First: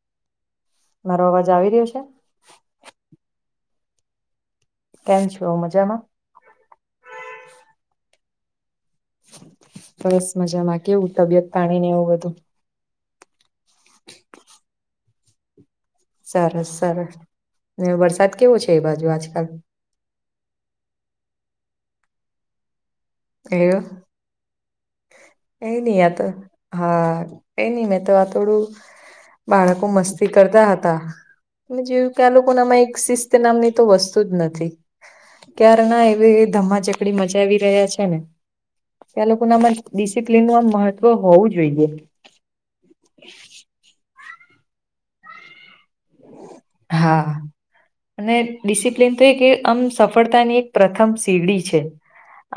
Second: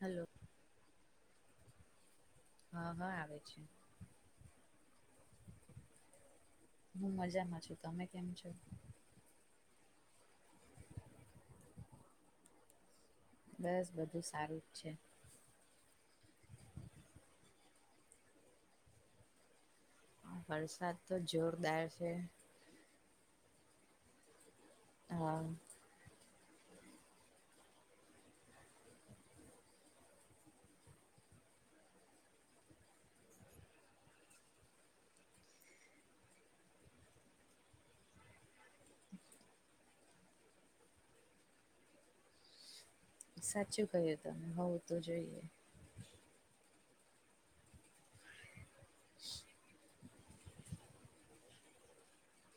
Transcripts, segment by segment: Hello. મારો અવાજ આવી રહ્યો છે. હા, હા આવે છે. કેમ છો મજામાં? હું મજામાં છું તમે કેમ છો? બસ મજામાં કેવું તબિયત પાણી ને એવું બધું? બસ બધું સારું જ છે. સરસ સરસ ને વરસાદ કેવો છે, એ બાજું આજકાલ? વરસાદ તો જોરદાર છે. એવું. હા. કઈ નઈ આ તો હા, કઈ નઈ મે તો આ થોડું બાળકો મસ્તી કરતા હતા જેયું કે આ લોકો નામાં એક શિસ્ત નામની તો વસ્તુ જ નથી. ક્યારે ના એવી ધમ્માચકડી મચાવી રહ્યા છે. કે ને એ લોકો ના આમાં ડિસિપ્લિનનું આમ મહત્વ હોવું જોઈએ. સાચું કય્યું તમે હોવું તો જોઈએ. હા અને ડિસિપ્લિન તો એ આમ સફળતાની એક પ્રથમ [unintelligible] છે.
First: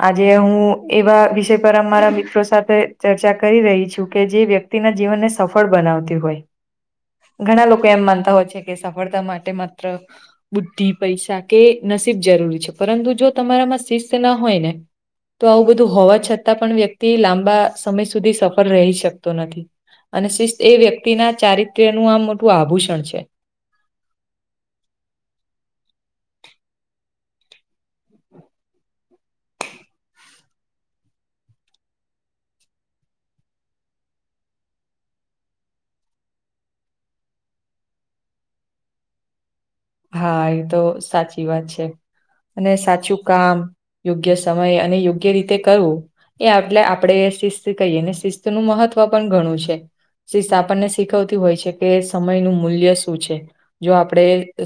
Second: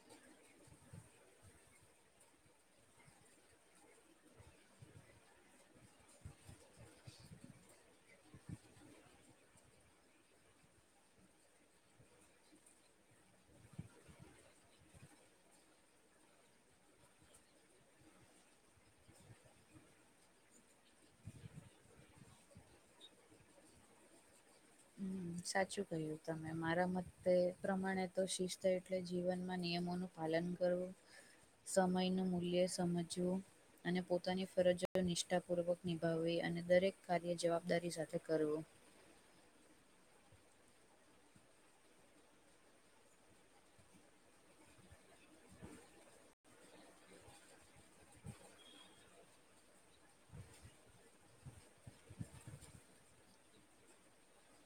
આજે હું એવા વિષય પર અમારા મિત્રો સાથે ચર્ચા કરી રહી છું કે જે વ્યક્તિ તિ ના જીવનને સફળ બનાવતી હોય ઘણા લોકો એમ માનતા હોય છે. સફળતા માટે માત્ર બુદ્ધિ પૈસા કે નસીબ જરૂરી છે, પરંતુ જો તમારામાં શિસ્ત ના હોય ને તો આવું બધું હોવા છતાં પણ, વ્યક્તિ લાંબા સમય સુધી સફળ રહી શકતો નથી. અને શિસ્ત એ વ્યક્તિના ચારિત્ર્ય નું આમ મોટું આભૂષણ છે, હમ સાચું કહ્યું તમે મારા મતે પ્રમાણે તો શિસ્ત એટલે જીવનમાં નિયમોનું પાલન કરવું સમય નું મૂલ્ય સમજવું. અને પોતાની ફરજ નિષ્ઠાપૂર્વક નિભાવવી અને દરેક કાર્ય જવાબદારી સાથે કરવું. હા એ તો સાચી વાત છે, અને સાચું કામ યોગ્ય સમય અને યોગ્ય રીતે કરવું. એ એટલે આપણે શિસ્ત કહીએ ને શિસ્તનું મહત્વ પણ ઘણું છે. આપણને શીખવતી હોય છે, કે સમય નું મૂલ્ય શું છે, જો આપડે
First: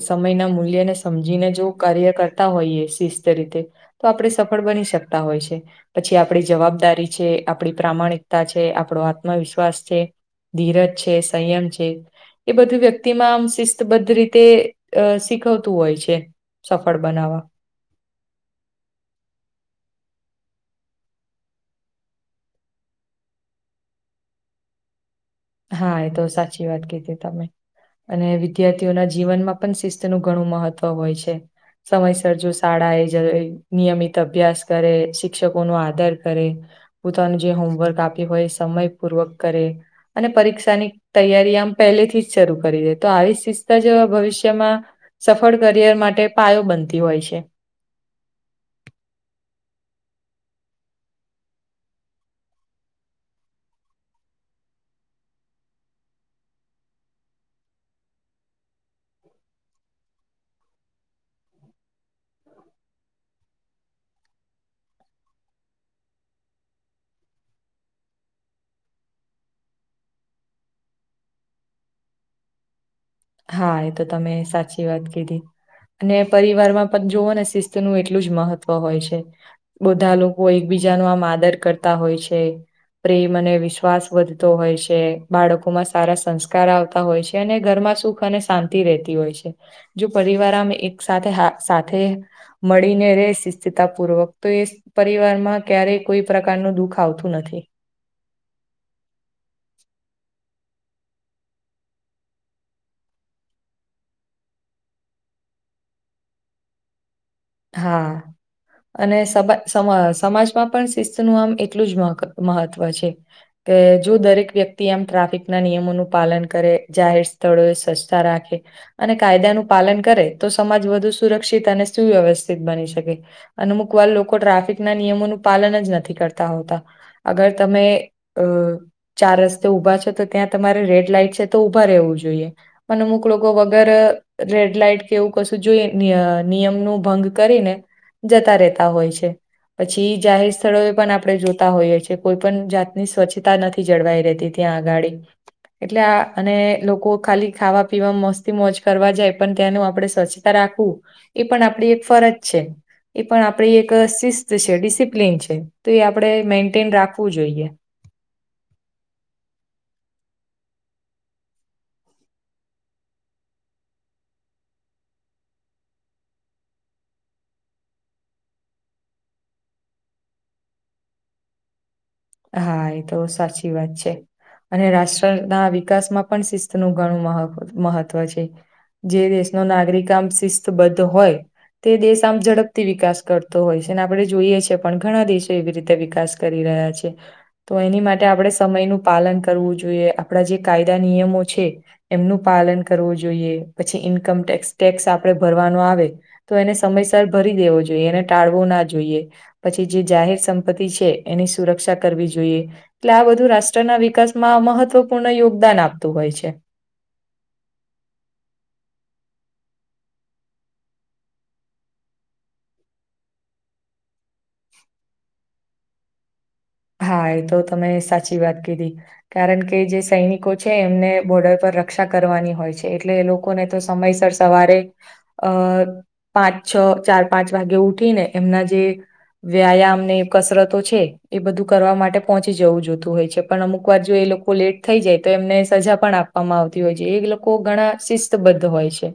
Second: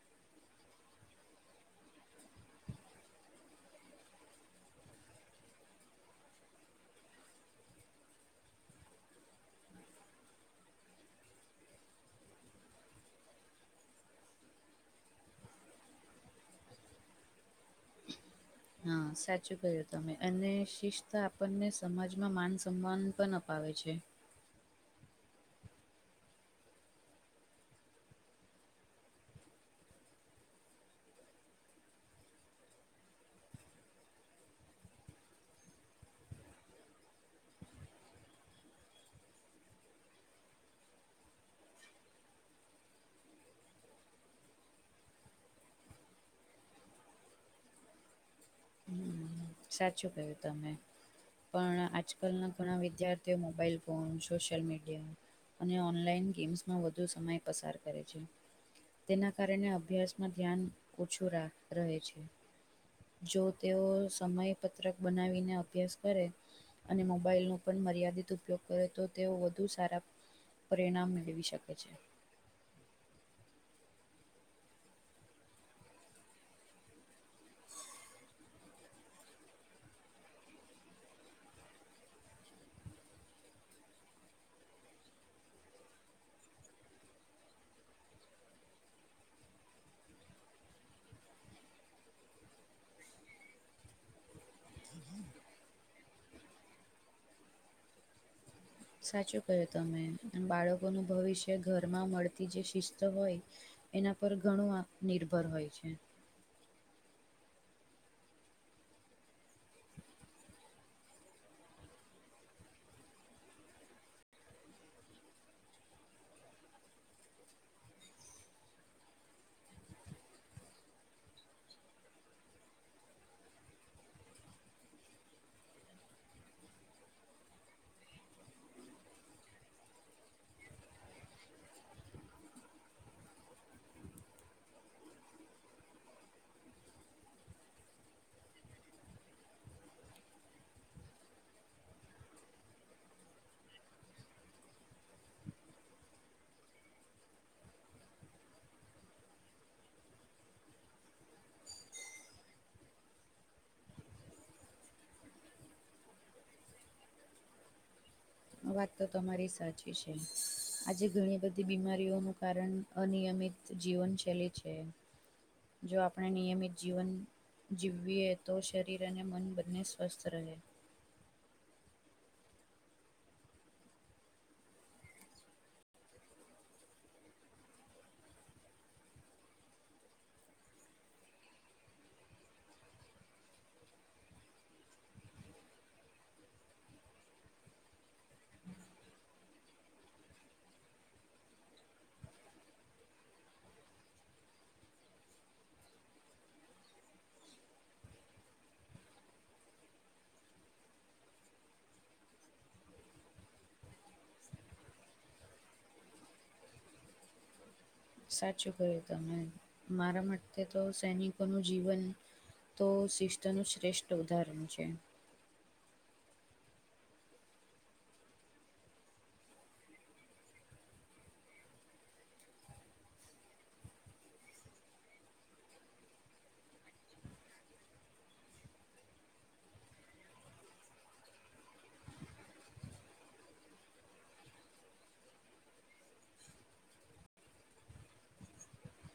સમયના મૂલ્યને સમજીને જો કાર્ય કરતા હોઈએ શિસ્ત રીતે તો આપણે સફળ બની શકતા હોય છે. પછી આપણી જવાબદારી છે, આપણી પ્રામાણિકતા છે, આપણો આત્મવિશ્વાસ છે. ધીરજ છે સંયમ છે એ બધું વ્યક્તિમાં આમ શિસ્તબદ્ધ રીતે અ શીખવતું હોય છે, સફળ બનાવવા. હા સાચું ક્યું તમે અને શિસ્ત આપણને સમાજમાં માન સન્માન પણ અપાવે છે. હા એ તો સાચી વાત કીધી તમે અને વિદ્યાર્થીઓના જીવનમાં પણ શિસ્તનું ઘણું મહત્વ હોય છે. સમયસર જો શાળા એ જ નિયમિત અભ્યાસ કરે, શિક્ષકો નો આદર કરે. પોતાનું જે હોમવર્ક આપ્યું હોય સમય પૂર્વક કરે, અને પરીક્ષાની તૈયારી આમ પહેલેથી જ શરૂ કરી દે તો આવી શિસ્તા જો ભવિષ્યમાં સફળ કરિયર માટે પાયો બનતી હોય છે. હમ સાચું કયું તમે, પણ આજકાલના ઘણા વિદ્યાર્થીઓ મોબાઈલ ફોન સોશિયલ મીડિયા અને ઓનલાઈન ગેમ્સમાં વધુ સમય પસાર કરે છે. તેના કારણે અભ્યાસમાં ધ્યાન ઓછું રહે છે. જો તેઓ સમયપત્રક બનાવીને અભ્યાસ કરે, અને મોબાાઈલનો પણ મર્યાદિત ઉપયોગ કરે તો તેઓ વધુ સારા પરિણામ મેળવી શકે છે. હા એ તો તમે સાચી વાત કીધી. અને પરિવારમાં પણ જોવો ને શિસ્ત નું એટલું જ મહત્વ હોય છે. બધા લોકો એકબીજા ન આમ આદર કરતા હોય છે. પ્રેમ અને વિશ્વાસ વધતો હોય છે. બાળકોમાં સારા સંસ્કાર આવતા હોય છે અને ઘરમાં સુું સુખ અને શાંતિ રહેતી હોય છે જો પરિવારમાં એક સાથે સાથે મળીને રહે શિથિતાપૂર્વક તો એ પરિવાર માં ક્યારેય કોઈ પ્રકારનું દુઃખ આવતું નથી. સાચું ક્યું તમે બાળકોનું ભવિષ્ય ઘરમાં મળતી જે શિસ્ત હોય એના પર ઘણું આત્મનિર્ભર હોય છે. હા અને સ સમાજમાં પણ શિસ્ત નું આમ એટલું જ મહત્વ છે. કે જો દરેક વ્યક્તિ આમ ટ્રાફિકના નિયમોનું પાલન કરે, જાહેર સ્થળોએ સ્વચ્છતા રાખે. અને કાયદાનું પાલન કરે તો સમાજ વધુ સુરક્ષિત અને સુવ્યવસ્થા બની શકે, અમુક વાર લોકો ટ્રાફિક ના નિયમોનું પાલન જ નથી કરતા હોતા. અગર તમે અ ચાર રસ્તે ઊભા છો તો ત્યાં તમારે રેડ લાઈટ છે તો ઊભા રહેવું જોઈએ. પણ અમુક લોકો વગર રેડ લાઈટ કે એવું કશું જોઈએ નિયમ નું ભંગ કરીને જતા રહેતા હોય છે. પછી જાહેર સ્થળોએ પણ આપણે જોતા હોઈએ છીએ, કોઈ પણ જાતની સ્વચ્છતા નથી. થી જળવાઈ રહેતી ત્યા આગાડી. એટલે આ અને લોકો ખાલી ખાવા પીવા મસ્તી મોજ કરવા જાય પણ્યાંનું આપડે સવચ રાખવું, એ પણ આપણી એક ફરજ છે. એ પણ આપડી એક શિસ્ત છે ડિસિપ્લન છે, તો એ આપણે મેન્ટેન રાખવું જોઈએ. વાત તો તમારી સાચી છે. આજે ઘણી બધી બીમારીઓનું કારણ અનિયમિત જીવનશૈલી છે. જો આપણે નિયમિત જીવન જીવવીએ તો શરીર અને મન બંને સ્વસ્થ રહે. હા એ તો સાચી વાત છે. અને રાષ્ટ્ર ના વિકાસમાં પણ શિસ્તનુ ઘણું મહ મહત્ત્વ છે. જે દેશનો નાગરિક આમ શિસ્તબદ્ધ હોય. તે દેશ આમ ઝડપથી વિકાસ કરતો હોય છે ને આપડે જોઈએ છે પણ ઘણા દેશો એવી રીતે વિકાસ કરી રહ્યા છે. તો એની માટે આપણે સમયનું પાલન કરવું જોઈએ આપણા જે કાયદા નિયમો છે. એમનું પાલન કરવું જોઈએ, પછી ઈન્કમટેક્ ટેક્સ આપે ભરવાનો આવે. તો એને સમયસર ભરી દેવો જોઈએ એને ટાળવો ના જોઈએ. પછી જે જાહેર સંપત્તિ છે એની સુરક્ષા કર જોઈએ એટલે આ બધું રાષ્ટ્રના વિકાસમાં મહત્વપૂર્ણ યોગદાન આપતું હોય છે. સાચું ક્યું તમે, મારા માટે તો સૈનિકોનું જીવન તો શિસ્ત નું શ્રેષ્ઠ ઉદાહરણ છે. હા એ તો તમે સાચી વાત કીધી. કારણ કે જે સૈનિકો છે એમને બોર્ડર પર રક્ષા કરવાની હોય છે, એટલે એ લોકો ને તો સમયસર સવારે અ પાંચ છ ચાર પાંચ વાગે ઉઠીને એમના જે વ્યાયામ ને કસરતો છે. એ બધું કરવા માટે પહોંચી જવું જોતું હોય છે, પણ અમુક વાર જો એ લોકો લેટ થઈ જાય તો એમને સજા પણ આપે આપવામાં આવતી હોય છે એ લોકો ઘણા શિસ્તબદ્ધ હોય છે.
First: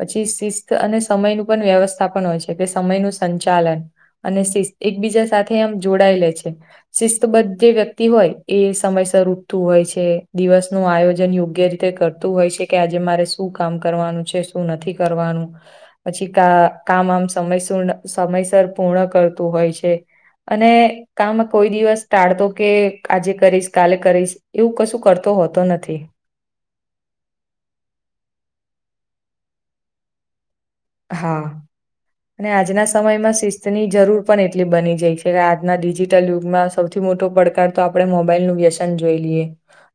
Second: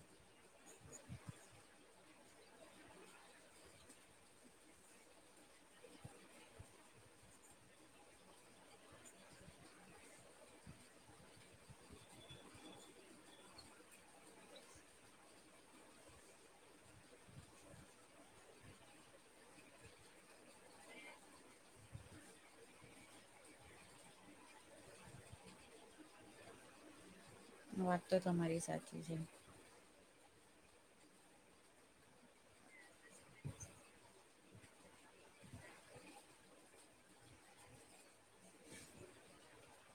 પછી શિસ્ત અને સમયનું પણ વ્યવસ્થા પણ હોય છે એટ સમયનું સંચાલન. અને એકબીજા સાથે આમ જોડાયે લે છે. શિસ્તબદ્ધ જે વ્યક્તિ હોય એ સમયસર ઉઠતું હોય છે દિવસ નું આયોજન યોગ્ય રીતે કરતું તું હોય છે કે આજે મારે શું કામ કરવાનું છે શું નથી કરવાનું. પછી કા કામ આમ સમયસ સમયસર પૂર્ણ કરતું હોય છે. અને કમાં કોઈ દિવસ ટાળતો કે આજે કરીશ કાલે કરીશ એવું કશું કરતો હોતો નથી. વાત તો તમારી સાચી છે. હા. અને આજના સમયમાં શિસ્તની જરૂર પણ એટલી બની જાય છે કે આજના ડિજિટલ યુગમાં સૌથી મોટો પડકાર તો આપણે મોબાઈલ નું વ્યસન જોઈ લઈએ.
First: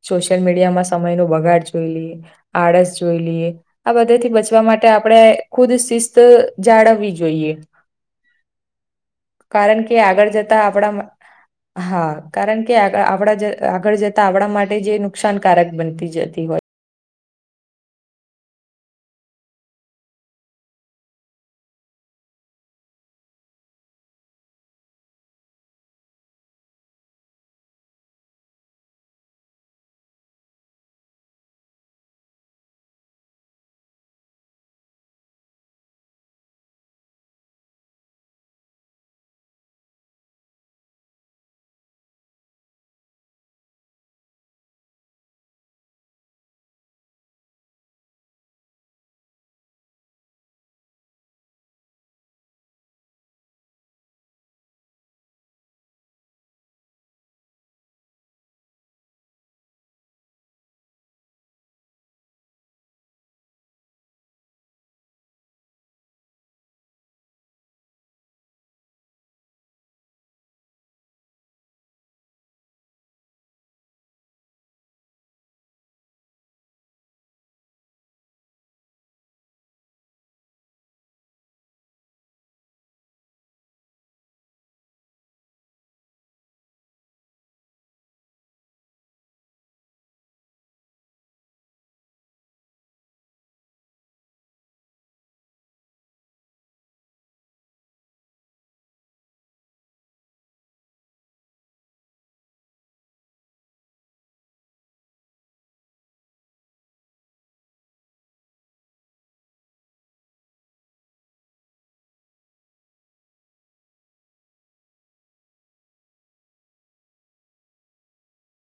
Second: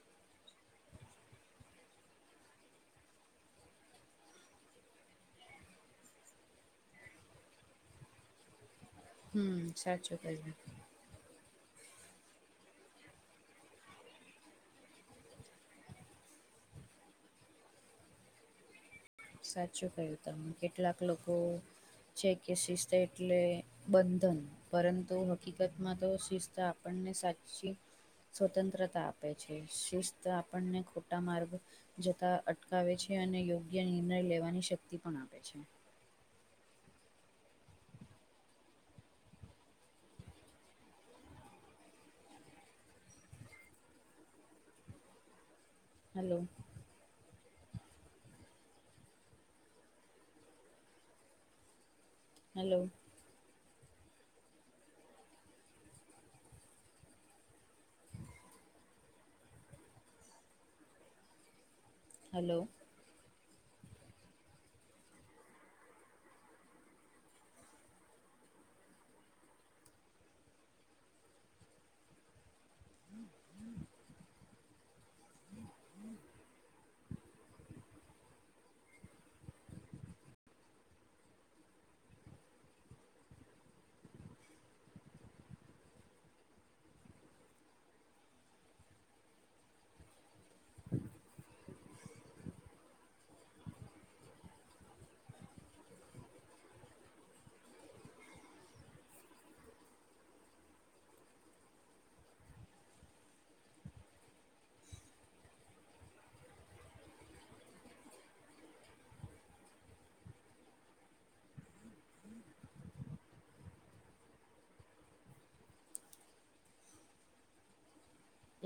સોશિયલ મીડિયામાં સમય ન બગાડ જોઈ લઈએ આળસ જોઈ લઈએ, આ બધા થી બચવા માટે આપણે ખુદ શિસ્ત જાળવવી જોઈએ. હમ્મ, કારણ કે સાચું આગળ કહ્યું. જતા આપણા હા કારણ કેડા આગળ જતા આવડા માટે જે નુકસાનકારક બનતી જતી હોય. સાચું કયું તમે કેટલાક લોકો છે કેસીિસ એટલે બંધન પરંતુ હકીકતમાં તો શિસ્ત આપણને સાચી સ્વતંત્રતા આપે છે શિસ્ત આપણને ખોટા માર્ગ જતા અટકાવે છે અને યોગ્ય નિર્ણય લેવાની શક્તિ પણ આપે છે. હલો. હલો. હલો.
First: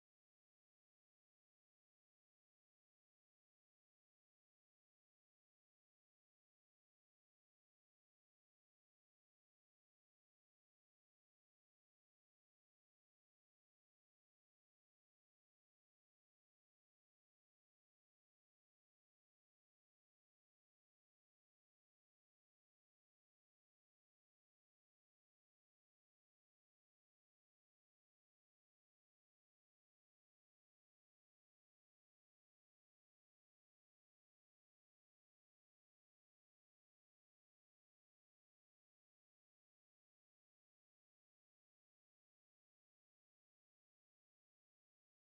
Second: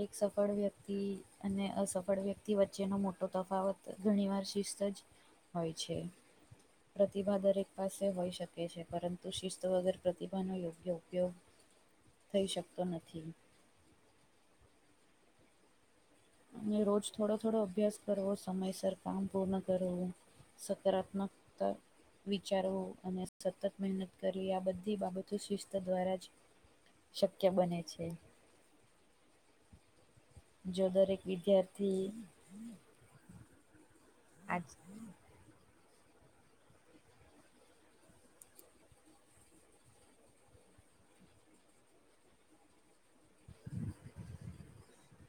એક સફળ વ્યક્તિ અને અસફળ વ્યક્તિ વચ્ચેનો મોટો તફાવત ઘણી વાર શિસ્ત જ હોય છે. પ્રતિભા દરેક પાસે હોઈ શકે છે પરંતુ શિસ્ત વગર પ્રતિભાનો યોગ્ય ઉપયોગ હ [inaudible] થઈ શકતો નથી. અને રોજ થોડો થોડો અભ્યાસ કરવો સમયસર કામ પૂર્ણ કરવું. સકારાત્મકતા વિચારવો અને સતત મહેનત કરી આ બધી બાબતો શિસ્ત દ્વારા જ શક્ય બને છે, જો દરેક વિદ્યાર્થી હમ. [inaudible] અચછ [inaudible]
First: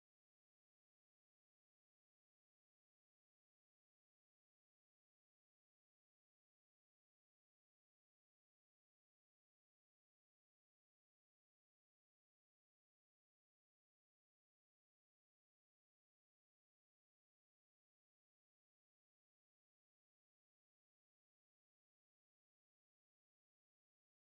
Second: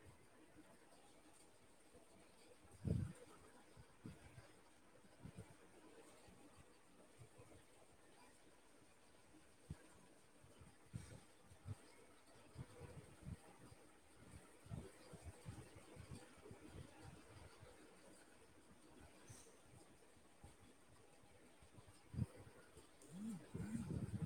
[inaudible] હ [inaudible]